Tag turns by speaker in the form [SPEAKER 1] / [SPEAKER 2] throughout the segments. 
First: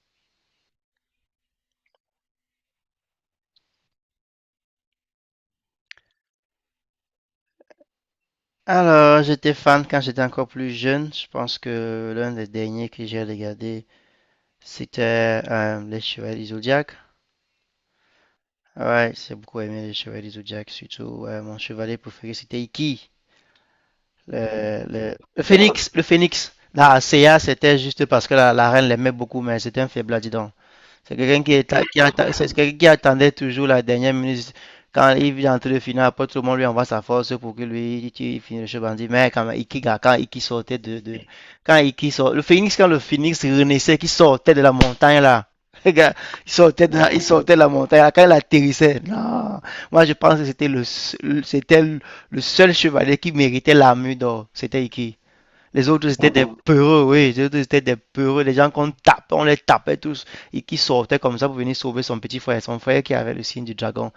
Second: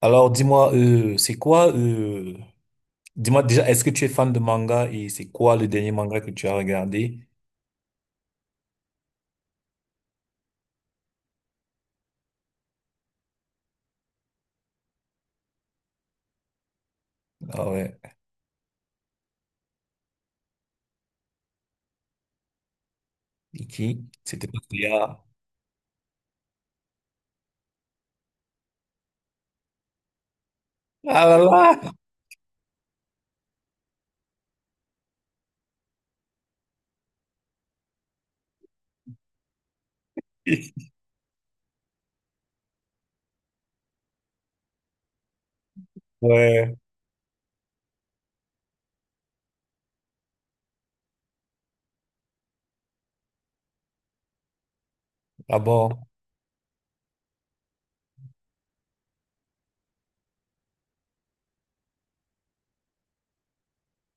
[SPEAKER 1] Alors, dis-moi, c'est quoi, dis-moi déjà, est-ce que tu es fan de manga et c'est quoi le dernier manga que tu as regardé?
[SPEAKER 2] Alors, j'étais fan quand j'étais encore plus jeune. Je pense que l'un des derniers que j'ai regardé, c'était Les Chevaliers du Zodiaque.
[SPEAKER 1] Ah ouais,
[SPEAKER 2] Ouais, j'ai beaucoup aimé Les Chevaliers du Zodiaque, surtout mon chevalier préféré, c'était Iki,
[SPEAKER 1] et qui? C'était pas
[SPEAKER 2] le, le,
[SPEAKER 1] Théa.
[SPEAKER 2] le phénix, le phénix La Seiya, c'était juste parce que la reine l'aimait beaucoup, mais c'était un faible, dis donc. C'est
[SPEAKER 1] Ah là là!
[SPEAKER 2] qui quelqu'un qui attendait toujours la dernière minute. Quand il vient entrer le final, après tout le monde lui envoie sa force pour que lui, il finisse le jeu bandit. Mais quand Iki sortait quand Iki sort, le Phoenix, quand le Phoenix renaissait, qui sortait de la montagne là. Les gars, il
[SPEAKER 1] Ouais,
[SPEAKER 2] sortait de il sortait de la montagne là, quand il atterrissait. Non. Moi, je pense que c'était c'était le seul chevalier qui méritait l'armure d'or. C'était Iki.
[SPEAKER 1] ah
[SPEAKER 2] Les
[SPEAKER 1] bon.
[SPEAKER 2] autres, c'était des peureux, oui. Les autres, c'était des peureux. Les gens qu'on tape, on les tapait tous. Et qui sortaient comme ça pour venir sauver son petit frère. Son frère qui avait le signe du dragon.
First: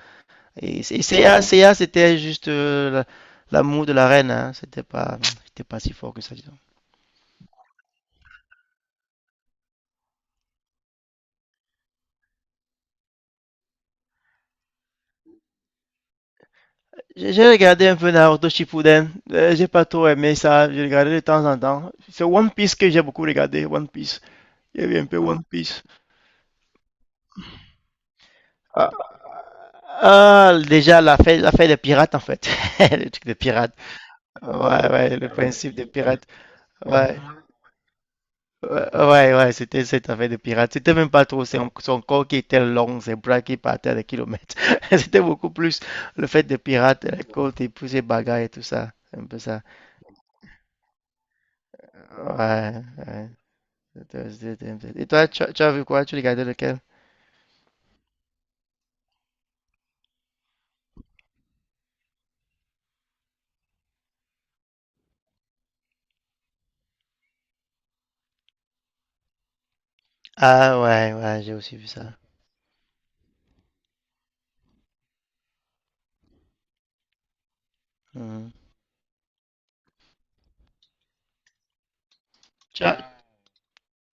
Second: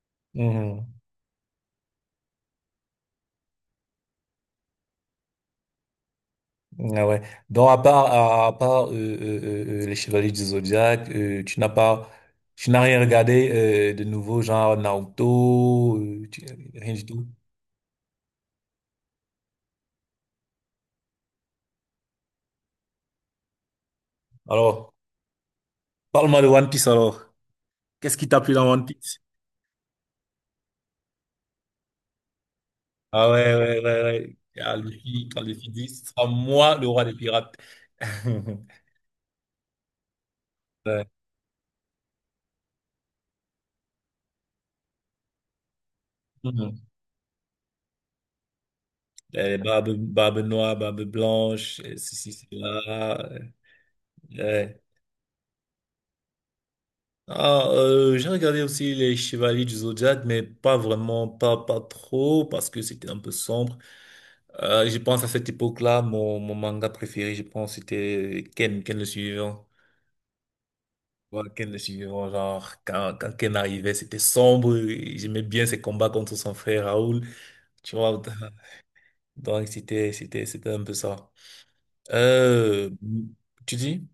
[SPEAKER 1] Mhm.
[SPEAKER 2] CA, c'était juste l'amour de la reine, hein. C'était pas si fort que ça, disons.
[SPEAKER 1] Ah ouais. Donc, à part les Chevaliers du Zodiaque, tu n'as pas, tu n'as rien regardé de nouveau, genre Naruto, rien du tout.
[SPEAKER 2] J'ai regardé un peu Naruto Shippuden. J'ai pas trop aimé ça. J'ai regardé de temps en temps. C'est One Piece que j'ai beaucoup regardé. One Piece. Il y
[SPEAKER 1] Alors,
[SPEAKER 2] avait un peu One Piece.
[SPEAKER 1] parle-moi de One Piece alors. Qu'est-ce qui t'a plu dans One
[SPEAKER 2] Ah,
[SPEAKER 1] Piece?
[SPEAKER 2] déjà, la fête des pirates, en fait. Le truc
[SPEAKER 1] Ah
[SPEAKER 2] des
[SPEAKER 1] ouais,
[SPEAKER 2] pirates.
[SPEAKER 1] ouais, ouais, ouais.
[SPEAKER 2] Ouais,
[SPEAKER 1] Ah,
[SPEAKER 2] ouais, le Ah ouais.
[SPEAKER 1] Luffy, quand Luffy
[SPEAKER 2] Principe des
[SPEAKER 1] dit, ce
[SPEAKER 2] pirates.
[SPEAKER 1] sera moi le roi des
[SPEAKER 2] Ouais,
[SPEAKER 1] pirates.
[SPEAKER 2] ouais, ouais, ouais, c'était cette affaire de pirates. C'était
[SPEAKER 1] Ouais.
[SPEAKER 2] même pas trop son corps qui était long, ses bras qui partaient à des kilomètres. C'était beaucoup plus le fait des
[SPEAKER 1] Mhm.
[SPEAKER 2] pirates, les côtes et puis ces bagarres et tout ça. Un peu ça.
[SPEAKER 1] Barbe, barbe noire, barbe blanche, ceci,
[SPEAKER 2] Ouais,
[SPEAKER 1] cela.
[SPEAKER 2] ouais.
[SPEAKER 1] Ouais. Ouais.
[SPEAKER 2] Et toi, tu as vu quoi? Tu regardais lequel?
[SPEAKER 1] Ah, j'ai regardé aussi les Chevaliers du Zodiac, mais pas vraiment, pas, pas trop, parce que c'était un peu sombre. Je pense à cette époque-là, mon manga préféré, je pense, c'était Ken, Ken le suivant.
[SPEAKER 2] Ah, ouais, ouais,
[SPEAKER 1] Moi,
[SPEAKER 2] j'ai
[SPEAKER 1] Ken
[SPEAKER 2] aussi
[SPEAKER 1] le
[SPEAKER 2] vu ça.
[SPEAKER 1] suivant, genre, quand Ken arrivait, c'était sombre, et j'aimais bien ses combats contre son frère Raoul. Tu vois,
[SPEAKER 2] Mhm.
[SPEAKER 1] donc c'était un peu ça.
[SPEAKER 2] Tu
[SPEAKER 1] Euh,
[SPEAKER 2] as-
[SPEAKER 1] tu dis?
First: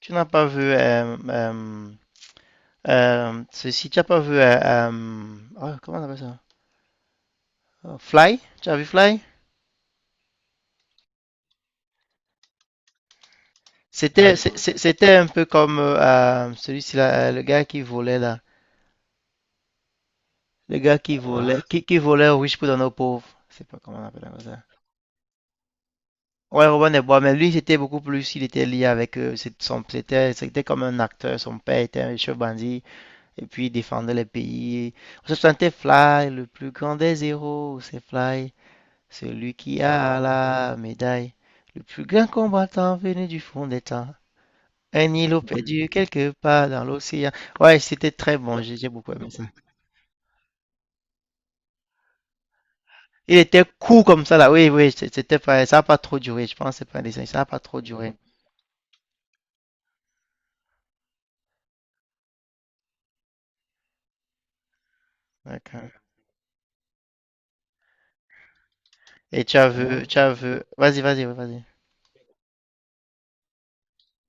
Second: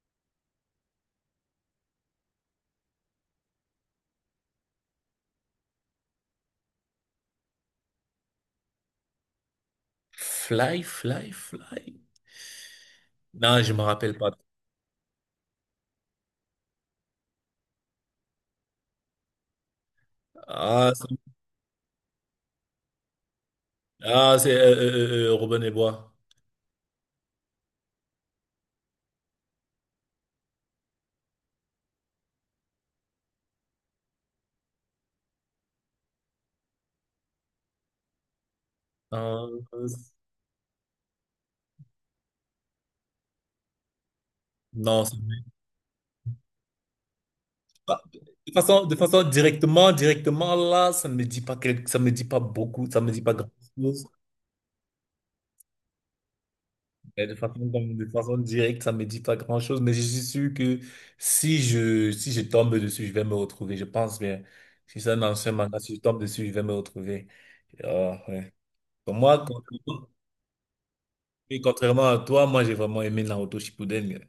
[SPEAKER 2] Tu n'as pas vu ceci, tu n'as pas vu oh, comment on appelle ça? Oh, Fly? Tu as vu Fly?
[SPEAKER 1] Fly, fly, fly. Non, je me rappelle pas.
[SPEAKER 2] C'était un peu comme celui-ci là, le gars qui volait là. Le
[SPEAKER 1] Ah,
[SPEAKER 2] gars
[SPEAKER 1] c'est
[SPEAKER 2] qui volait, qui volait aux riches pour donner aux pauvres. Je sais pas comment on appelle
[SPEAKER 1] ah, c'est,
[SPEAKER 2] ça.
[SPEAKER 1] Robin des Bois.
[SPEAKER 2] Ouais, Robin des Bois, mais lui, c'était beaucoup plus, il était lié avec eux. C'était comme un acteur, son père était un chef bandit, et puis il défendait le pays. On se sentait Fly, le plus grand des héros, c'est Fly, celui
[SPEAKER 1] Euh,
[SPEAKER 2] qui
[SPEAKER 1] euh,
[SPEAKER 2] a la médaille. Le plus grand combattant venu du fond des temps.
[SPEAKER 1] non,
[SPEAKER 2] Un
[SPEAKER 1] ça
[SPEAKER 2] îlot
[SPEAKER 1] me-
[SPEAKER 2] perdu quelque part dans l'océan. Ouais,
[SPEAKER 1] pas-
[SPEAKER 2] c'était très bon, j'ai j'ai
[SPEAKER 1] de
[SPEAKER 2] beaucoup
[SPEAKER 1] façon
[SPEAKER 2] aimé ça.
[SPEAKER 1] directement, directement là, ça me dit pas beaucoup, ça me dit pas
[SPEAKER 2] Il était court
[SPEAKER 1] grand-chose.
[SPEAKER 2] comme ça là, oui, oui, c'était pas, ça a pas trop duré, je pense, c'est pas un dessin,
[SPEAKER 1] Et de
[SPEAKER 2] ça a
[SPEAKER 1] façon,
[SPEAKER 2] pas trop
[SPEAKER 1] de
[SPEAKER 2] duré.
[SPEAKER 1] façon directe, ça me dit pas grand-chose, mais je suis sûr que si je tombe dessus, je vais me retrouver. Je pense bien. Si c'est un ancien manga, si je
[SPEAKER 2] D'accord.
[SPEAKER 1] tombe dessus, je vais me retrouver. Ah, ouais. Pour moi,
[SPEAKER 2] Et tu as vu,
[SPEAKER 1] contrairement
[SPEAKER 2] tu as vu, vas-y, vas-y, oui,
[SPEAKER 1] oui,
[SPEAKER 2] vas-y.
[SPEAKER 1] contrairement à toi, moi, j'ai vraiment aimé Naruto Shippuden.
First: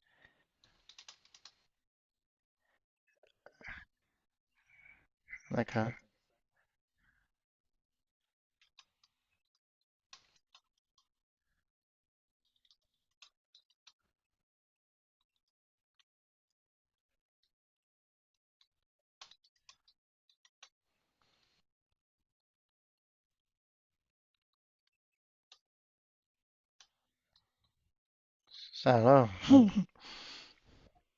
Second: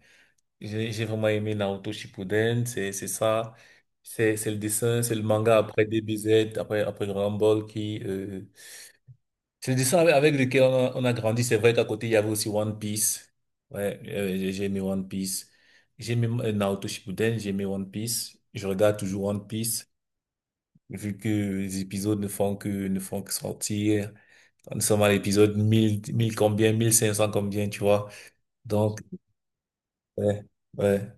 [SPEAKER 1] J'ai vraiment aimé Naruto Shippuden. C'est ça. C'est le dessin, c'est le manga après
[SPEAKER 2] D'accord.
[SPEAKER 1] DBZ, après Dragon Ball qui, c'est des dessins avec lesquels on a grandi. C'est vrai qu'à côté, il y avait aussi One Piece. Ouais, j'ai aimé One Piece. J'ai aimé Naruto Shippuden, j'ai aimé One Piece. Je regarde toujours One Piece, vu que les épisodes ne font que sortir. Nous sommes à l'épisode mille combien, 1500 combien, tu vois. Donc,
[SPEAKER 2] Alors.
[SPEAKER 1] ouais, ouais.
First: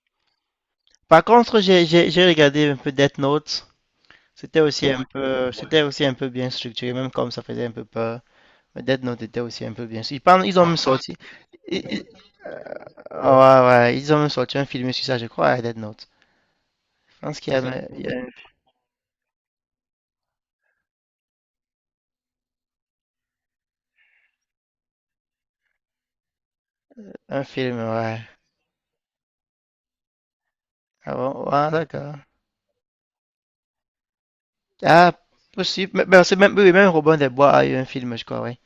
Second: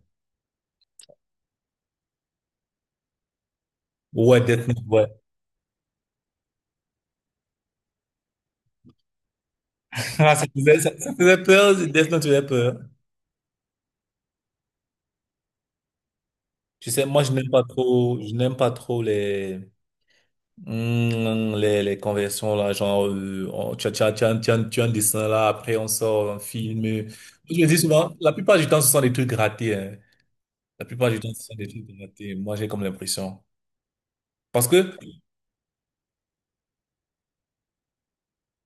[SPEAKER 2] Par contre, j'ai regardé un peu Death Note.
[SPEAKER 1] Ouais,
[SPEAKER 2] C'était
[SPEAKER 1] Death Note,
[SPEAKER 2] aussi un
[SPEAKER 1] ouais.
[SPEAKER 2] peu, c'était aussi un peu bien structuré, même comme ça faisait un peu peur. Mais Death Note était aussi un peu bien sûr.
[SPEAKER 1] Ah, ça
[SPEAKER 2] Ils ont même
[SPEAKER 1] faisait, ça
[SPEAKER 2] sorti,
[SPEAKER 1] faisait peur,
[SPEAKER 2] ils- ils-
[SPEAKER 1] Death Note faisait peur.
[SPEAKER 2] ouais, ouais, ils ont même sorti un film sur ça, je crois, à Death Note.
[SPEAKER 1] Tu sais,
[SPEAKER 2] Je
[SPEAKER 1] moi, je
[SPEAKER 2] pense
[SPEAKER 1] n'aime
[SPEAKER 2] qu'il y
[SPEAKER 1] pas
[SPEAKER 2] a, il y
[SPEAKER 1] trop,
[SPEAKER 2] a
[SPEAKER 1] je n'aime pas trop les, hmm, les conversions là, genre, on- tu as, tu as, tu as, tu as- tu as un dessin là, après on sort un film.
[SPEAKER 2] un
[SPEAKER 1] Je me dis
[SPEAKER 2] film,
[SPEAKER 1] souvent,
[SPEAKER 2] ouais.
[SPEAKER 1] la plupart du temps, ce sont des trucs ratés, hein. La plupart
[SPEAKER 2] Ah
[SPEAKER 1] du temps, ce
[SPEAKER 2] bon,
[SPEAKER 1] sont des
[SPEAKER 2] ouais,
[SPEAKER 1] trucs
[SPEAKER 2] d'accord.
[SPEAKER 1] ratés. Moi, j'ai comme l'impression. Parce que,
[SPEAKER 2] Ah, possible. Mais c'est même, oui, même Robin des Bois a eu un film, je crois, oui.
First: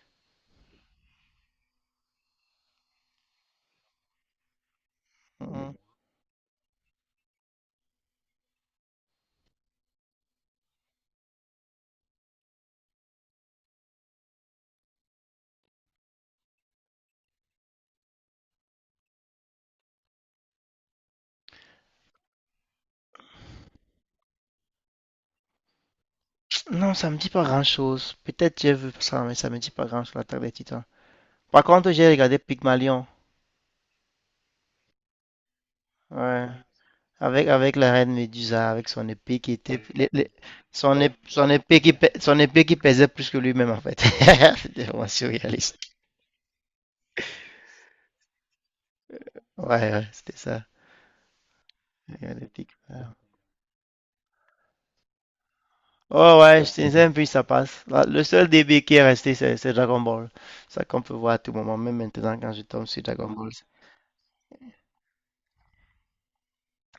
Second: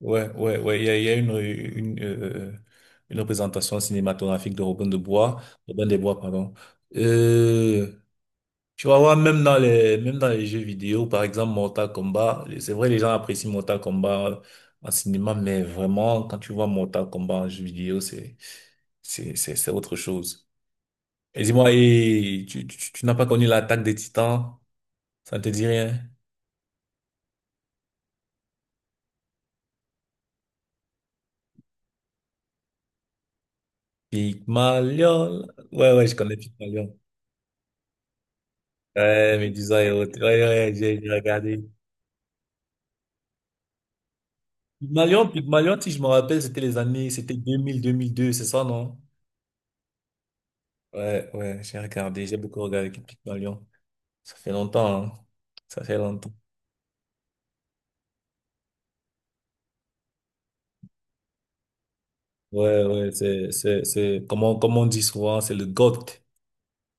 [SPEAKER 1] ouais, ouais, ouais, il y a une une représentation cinématographique de Robin de Bois,
[SPEAKER 2] Hum.
[SPEAKER 1] Robin des Bois, pardon. Euh, Tu vas voir, même dans les jeux vidéo, par exemple, Mortal Kombat, c'est vrai, les gens apprécient Mortal Kombat en cinéma, mais vraiment, quand tu vois Mortal Kombat en jeu vidéo, c'est autre chose. Et dis-moi, et tu n'as pas connu l'attaque des Titans? Ça ne te dit rien?
[SPEAKER 2] Non, ça me dit pas grand-chose. Peut-être j'ai vu ça, mais ça me dit pas grand-chose, l'Attaque des Titans. Par contre, j'ai regardé Pygmalion,
[SPEAKER 1] Pygmalion. Ouais, ouais, je connais
[SPEAKER 2] ouais.
[SPEAKER 1] Pygmalion.
[SPEAKER 2] Avec la reine Médusa, avec son
[SPEAKER 1] Ouais,
[SPEAKER 2] épée qui
[SPEAKER 1] Médusa
[SPEAKER 2] était...
[SPEAKER 1] et autres. Ouais,
[SPEAKER 2] les-
[SPEAKER 1] ouais, ouais,
[SPEAKER 2] son,
[SPEAKER 1] j'ai
[SPEAKER 2] ép- son
[SPEAKER 1] regardé.
[SPEAKER 2] épée qui, pè- son épée qui pesait plus que lui-même, en fait. C'était vraiment
[SPEAKER 1] Pygmalion,
[SPEAKER 2] surréaliste.
[SPEAKER 1] Pygmalion, si je me rappelle, c'était les années, c'était deux mille deux c'est ça, non?
[SPEAKER 2] Ouais, ouais, c'était ça.
[SPEAKER 1] Ouais, ouais, j'ai regardé, j'ai
[SPEAKER 2] Regardez
[SPEAKER 1] beaucoup regardé
[SPEAKER 2] Pygmalion.
[SPEAKER 1] Pygmalion. Ça fait longtemps, hein. Ça fait longtemps.
[SPEAKER 2] Oh ouais, je puis ça passe. Le seul DB qui est resté, c'est Dragon Ball. Ça qu'on peut voir à tout moment, même maintenant quand je
[SPEAKER 1] Ouais,
[SPEAKER 2] tombe sur
[SPEAKER 1] ouais,
[SPEAKER 2] Dragon Ball.
[SPEAKER 1] comme on, comme on dit souvent, c'est le GOAT.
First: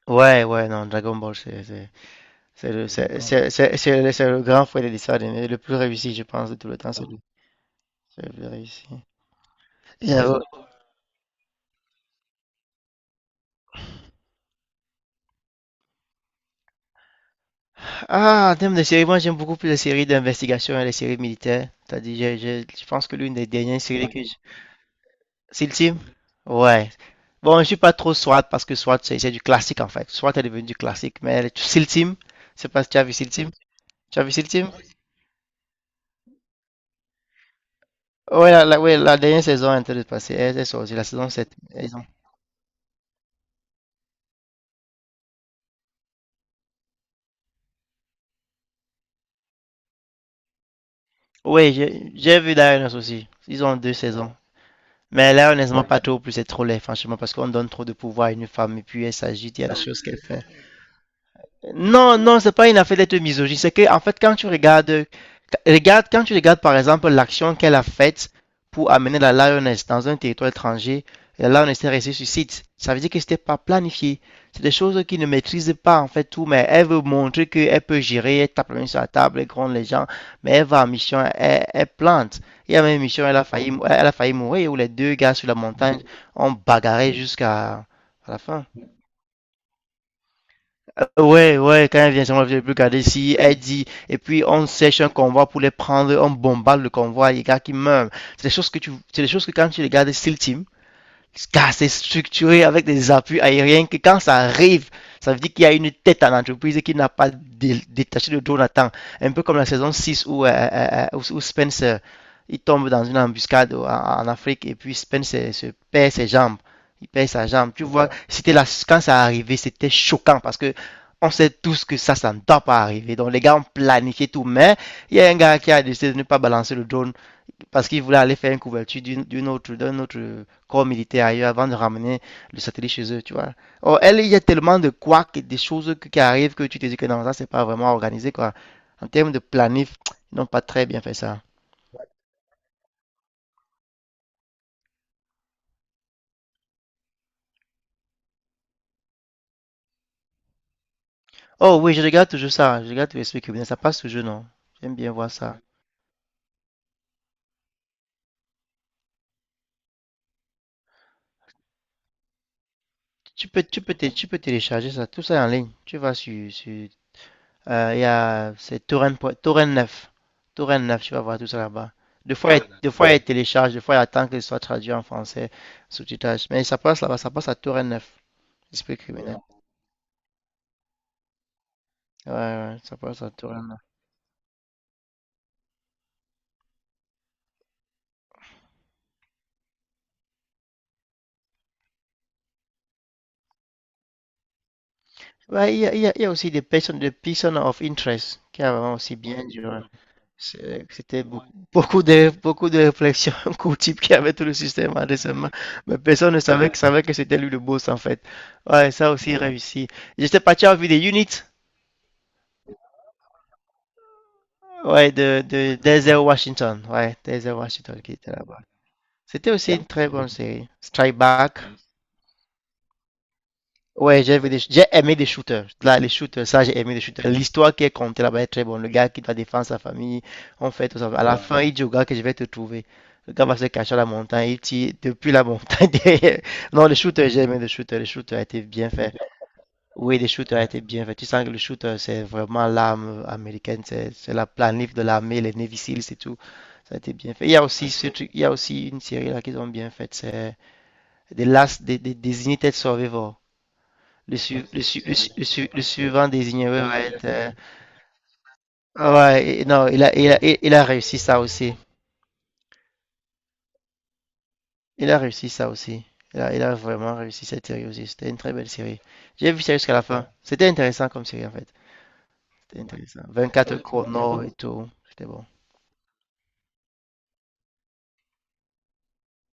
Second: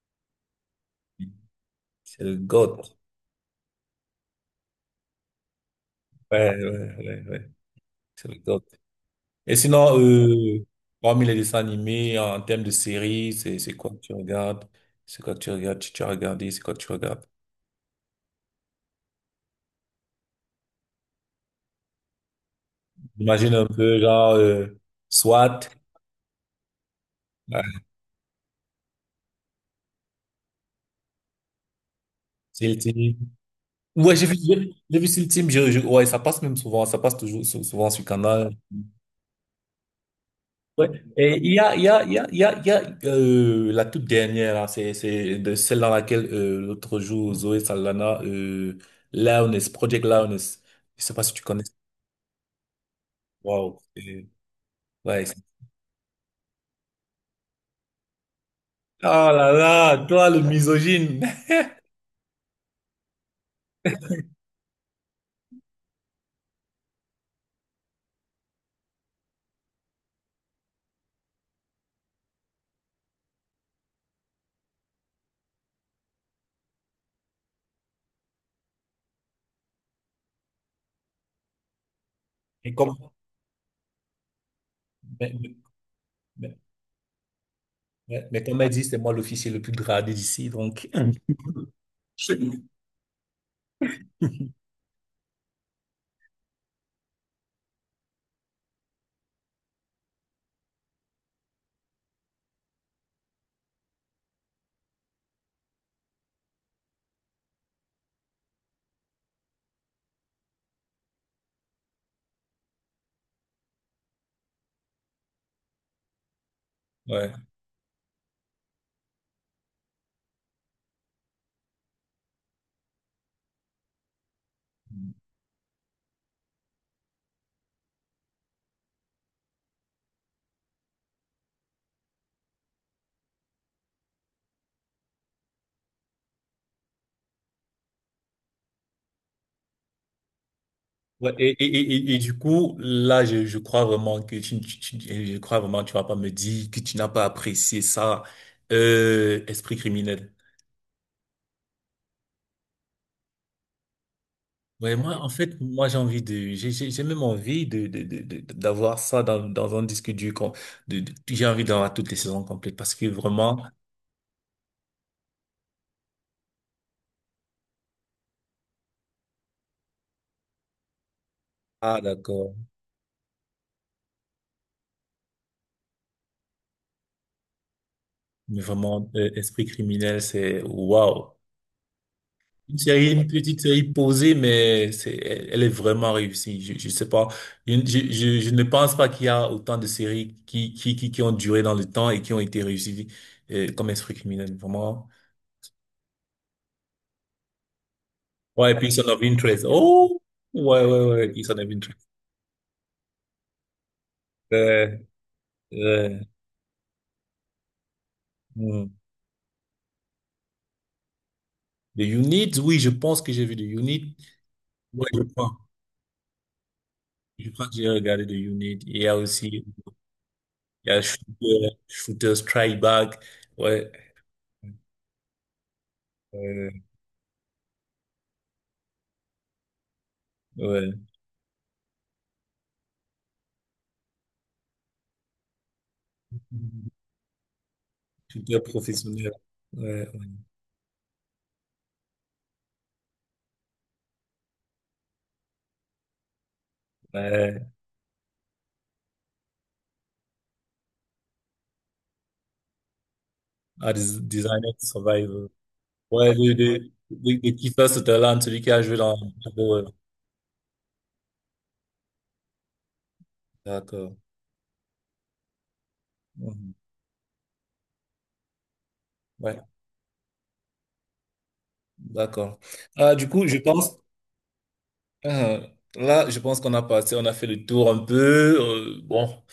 [SPEAKER 2] Ouais, ouais, non, Dragon Ball, c'est c'est-
[SPEAKER 1] C'est le
[SPEAKER 2] c'est le,
[SPEAKER 1] GOAT.
[SPEAKER 2] c'est d'accord. C'est le grand frère des dessins animés, le plus réussi, je
[SPEAKER 1] Ouais,
[SPEAKER 2] pense, de tout le temps,
[SPEAKER 1] ouais,
[SPEAKER 2] c'est lui.
[SPEAKER 1] ouais, ouais.
[SPEAKER 2] C'est
[SPEAKER 1] C'est
[SPEAKER 2] le
[SPEAKER 1] le
[SPEAKER 2] plus
[SPEAKER 1] GOAT.
[SPEAKER 2] réussi.
[SPEAKER 1] Et sinon,
[SPEAKER 2] Et, euh,
[SPEAKER 1] parmi les dessins animés, en termes de séries, c'est quoi que tu regardes? C'est quoi que tu regardes? Tu as regardé, c'est quoi que tu regardes?
[SPEAKER 2] En termes de séries, moi j'aime beaucoup plus les séries d'investigation et les séries militaires. T'as dit, je pense que l'une des
[SPEAKER 1] Imagine un
[SPEAKER 2] dernières
[SPEAKER 1] peu,
[SPEAKER 2] séries
[SPEAKER 1] genre, SWAT,
[SPEAKER 2] Silty? Ouais. Bon, je suis
[SPEAKER 1] ouais,
[SPEAKER 2] pas trop SWAT parce que SWAT, c'est du classique en fait. SWAT est devenu du classique. Mais SEAL Team, je sais
[SPEAKER 1] SEAL
[SPEAKER 2] pas si tu as vu
[SPEAKER 1] Team.
[SPEAKER 2] SEAL Team.
[SPEAKER 1] Ouais,
[SPEAKER 2] Tu as
[SPEAKER 1] j'ai
[SPEAKER 2] vu
[SPEAKER 1] vu,
[SPEAKER 2] SEAL
[SPEAKER 1] j'ai
[SPEAKER 2] Team?
[SPEAKER 1] j'ai vu SEAL Team, ouais, ça passe même souvent, ça passe toujours souvent sur
[SPEAKER 2] Ouais,
[SPEAKER 1] Canal.
[SPEAKER 2] ouais, la dernière saison est en train de passer. Elle sort
[SPEAKER 1] Ouais.
[SPEAKER 2] aussi, la saison
[SPEAKER 1] Et il
[SPEAKER 2] 7.
[SPEAKER 1] y a, il y
[SPEAKER 2] Ils
[SPEAKER 1] a,
[SPEAKER 2] ont.
[SPEAKER 1] il y a, il y a, il y a la toute dernière, là, c'est de celle dans laquelle l'autre jour, Zoé Saldana, Loudness, Project Loudness, je sais pas si tu connais.
[SPEAKER 2] Ouais, j'ai vu Dionysus aussi. Ils ont
[SPEAKER 1] Waouh.
[SPEAKER 2] deux saisons.
[SPEAKER 1] Ouais.
[SPEAKER 2] Mais là, honnêtement, pas trop. Plus c'est trop laid, franchement, parce qu'on donne trop de pouvoir à une femme et puis elle
[SPEAKER 1] Ah
[SPEAKER 2] s'agit,
[SPEAKER 1] là
[SPEAKER 2] il y a des
[SPEAKER 1] là,
[SPEAKER 2] choses qu'elle
[SPEAKER 1] toi le
[SPEAKER 2] fait.
[SPEAKER 1] misogyne.
[SPEAKER 2] Non, non, c'est pas une affaire d'être misogyne. C'est que, en fait, quand tu regardes, par exemple, l'action qu'elle a faite pour amener la Lioness dans un territoire étranger, la Lioness est restée sur site. Ça veut dire que c'était pas planifié. C'est des choses qu'ils ne maîtrisent pas, en fait, tout, mais elle veut montrer qu'elle peut gérer, elle tape la main sur la table, elle gronde les gens, mais elle va en mission, elle, elle plante. Il
[SPEAKER 1] Et
[SPEAKER 2] y a
[SPEAKER 1] comme,
[SPEAKER 2] même une mission, elle a failli mourir, où les deux
[SPEAKER 1] mais,
[SPEAKER 2] gars sur la montagne ont
[SPEAKER 1] mais,
[SPEAKER 2] bagarré jusqu'à
[SPEAKER 1] mais,
[SPEAKER 2] à la
[SPEAKER 1] mais comme
[SPEAKER 2] fin.
[SPEAKER 1] elle dit, c'est moi l'officier le plus gradé d'ici, donc.
[SPEAKER 2] Ouais, ouais, quand elle vient, moi, je peux regarder si elle dit, et puis on sèche un convoi pour les prendre, on bombarde le convoi, les gars qui meurent. C'est des choses que tu, c'est des choses que quand tu regardes Steel Team, assez structuré avec des appuis aériens que quand ça arrive, ça veut dire qu'il y a une tête à l'entreprise qui n'a pas détaché de Jonathan. Un peu comme la saison 6 où Spence il tombe dans une embuscade en Afrique et puis Spence se perd ses jambes. Il perd
[SPEAKER 1] Ouais.
[SPEAKER 2] sa jambe. Tu vois, c'était là, quand ça arrivait, c'était choquant parce que on sait tous que ça ne doit pas arriver. Donc les gars ont planifié tout, mais il y a un gars qui a décidé de ne pas balancer le drone parce qu'il voulait aller faire une couverture d'un autre corps militaire ailleurs avant de ramener le satellite chez eux, tu vois. Or, elle, il y a tellement de couacs et des choses qui arrivent que tu te dis que non, ça, c'est pas vraiment organisé, quoi. En termes de planif, ils n'ont pas très bien fait
[SPEAKER 1] Ouais,
[SPEAKER 2] ça.
[SPEAKER 1] et du coup, là, je crois vraiment que je crois vraiment que tu vas pas me dire que tu n'as pas apprécié ça, esprit criminel.
[SPEAKER 2] Oh oui, je regarde toujours ça, je regarde tous les trucs criminels, ça passe toujours, non?
[SPEAKER 1] Ouais,
[SPEAKER 2] J'aime bien
[SPEAKER 1] moi, en
[SPEAKER 2] voir ça.
[SPEAKER 1] fait, moi, j'ai envie de, j'ai même envie de, de d'avoir ça dans, dans un disque dur, j'ai envie d'avoir toutes les saisons complètes parce que
[SPEAKER 2] Tu
[SPEAKER 1] vraiment,
[SPEAKER 2] peux, tu peux, té- tu peux télécharger ça, tout ça en ligne. Tu vas sur il y a, c'est Torrent, Torrent 9. Torrent 9, tu vas voir tout ça là-bas.
[SPEAKER 1] ah,
[SPEAKER 2] Des
[SPEAKER 1] d'accord,
[SPEAKER 2] fois, des fois, il télécharge, des fois, il attend que ce soit traduit en français, sous-titrage. Mais ça passe là-bas, ça passe à Torrent 9.
[SPEAKER 1] mais
[SPEAKER 2] Esprit
[SPEAKER 1] vraiment,
[SPEAKER 2] criminel.
[SPEAKER 1] esprit criminel, c'est waouh.
[SPEAKER 2] Ouais,
[SPEAKER 1] Une
[SPEAKER 2] ouais, ça
[SPEAKER 1] série,
[SPEAKER 2] passe
[SPEAKER 1] une
[SPEAKER 2] à
[SPEAKER 1] petite
[SPEAKER 2] Torrent 9.
[SPEAKER 1] série posée, mais c'est, elle, elle est vraiment réussie. Je sais pas. Je ne pense pas qu'il y a autant de séries qui ont duré dans le temps et qui ont été réussies, comme Esprit criminel, vraiment.
[SPEAKER 2] Ouais, il y a aussi des personnes of interest qui a
[SPEAKER 1] Ouais,
[SPEAKER 2] vraiment
[SPEAKER 1] Person
[SPEAKER 2] aussi
[SPEAKER 1] of
[SPEAKER 2] bien
[SPEAKER 1] Interest.
[SPEAKER 2] duré.
[SPEAKER 1] Oh! Ouais, ouais,
[SPEAKER 2] C'était
[SPEAKER 1] ouais,
[SPEAKER 2] beaucoup,
[SPEAKER 1] Person of Interest.
[SPEAKER 2] beaucoup de réflexions qu'au type qui avait tout le système
[SPEAKER 1] Euh,
[SPEAKER 2] récemment. Mais
[SPEAKER 1] euh,
[SPEAKER 2] personne ne savait, savait que c'était lui le boss en fait.
[SPEAKER 1] hmm.
[SPEAKER 2] Ouais, ça aussi réussi. J'étais parti en vue des units.
[SPEAKER 1] The Unit, oui, je pense que j'ai vu The Unit. Ouais,
[SPEAKER 2] Ouais,
[SPEAKER 1] je
[SPEAKER 2] de,
[SPEAKER 1] crois.
[SPEAKER 2] de Denzel Washington. Ouais,
[SPEAKER 1] Je
[SPEAKER 2] Denzel
[SPEAKER 1] crois que j'ai
[SPEAKER 2] Washington qui
[SPEAKER 1] regardé The
[SPEAKER 2] était là-bas.
[SPEAKER 1] Unit. Il y a
[SPEAKER 2] C'était
[SPEAKER 1] aussi,
[SPEAKER 2] aussi une très bonne série.
[SPEAKER 1] il y a
[SPEAKER 2] Strike Back.
[SPEAKER 1] Shooter, Shooter Strike Back. Ouais,
[SPEAKER 2] Ouais, j'ai aimé des shooters. Là, les shooters, ça,
[SPEAKER 1] euh,
[SPEAKER 2] j'ai aimé des shooters. L'histoire qui est contée là-bas est très bonne. Le gars qui doit défendre sa famille, on fait
[SPEAKER 1] ouais.
[SPEAKER 2] tout ça. À la fin, il dit au gars que je vais te trouver. Le gars va se cacher à la montagne. Il tire depuis la montagne. Non, les shooters, j'ai aimé les shooters. Les shooters a été
[SPEAKER 1] Tuteur
[SPEAKER 2] bien fait.
[SPEAKER 1] professionnel. Ouais,
[SPEAKER 2] Oui, les shooters étaient bien faits. Tu sens que le shooter, c'est vraiment l'arme américaine, c'est la planif de l'armée, les Navy Seals et tout. Ça a été bien fait. Il y a
[SPEAKER 1] ouais.
[SPEAKER 2] aussi, il y a aussi une série là qu'ils ont bien faite, c'est The Last, des Unitaid Survivor.
[SPEAKER 1] Ah, designer
[SPEAKER 2] Le
[SPEAKER 1] survivor.
[SPEAKER 2] su- le suivant
[SPEAKER 1] Ouais, le,
[SPEAKER 2] désigné
[SPEAKER 1] le,
[SPEAKER 2] ouais, va être.
[SPEAKER 1] le,
[SPEAKER 2] euh,
[SPEAKER 1] le keeper Sutherland, celui qui a joué
[SPEAKER 2] ah
[SPEAKER 1] dans
[SPEAKER 2] ouais,
[SPEAKER 1] Bravo.
[SPEAKER 2] non, il a réussi ça aussi.
[SPEAKER 1] D'accord.
[SPEAKER 2] Il a réussi ça aussi. Il a, il
[SPEAKER 1] Mhm.
[SPEAKER 2] a vraiment réussi cette série aussi. C'était une très belle série. J'ai vu
[SPEAKER 1] Ouais,
[SPEAKER 2] ça jusqu'à la fin. C'était intéressant comme série en fait.
[SPEAKER 1] d'accord.
[SPEAKER 2] C'était
[SPEAKER 1] Ah,
[SPEAKER 2] intéressant.
[SPEAKER 1] du coup, je
[SPEAKER 2] 24
[SPEAKER 1] pense,
[SPEAKER 2] chrono et tout. C'était bon.
[SPEAKER 1] ah, là, je pense qu'on a passé, on a fait le tour un peu. euh, bon,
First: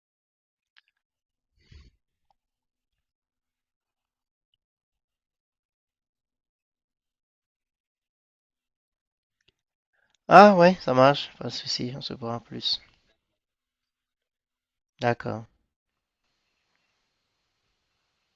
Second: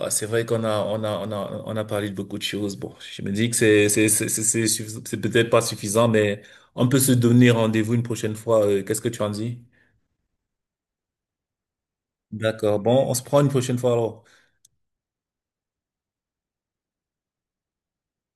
[SPEAKER 1] Ah, c'est vrai qu'on a, on a parlé de beaucoup de choses. Bon, je me dis que c'est c'est peut-être pas suffisant, mais on peut se donner rendez-vous une prochaine fois. Qu'est-ce que tu en dis?
[SPEAKER 2] Ah ouais, ça marche, pas de souci, on se voit en
[SPEAKER 1] D'accord.
[SPEAKER 2] plus.
[SPEAKER 1] Bon, on se prend une prochaine fois alors.
[SPEAKER 2] D'accord.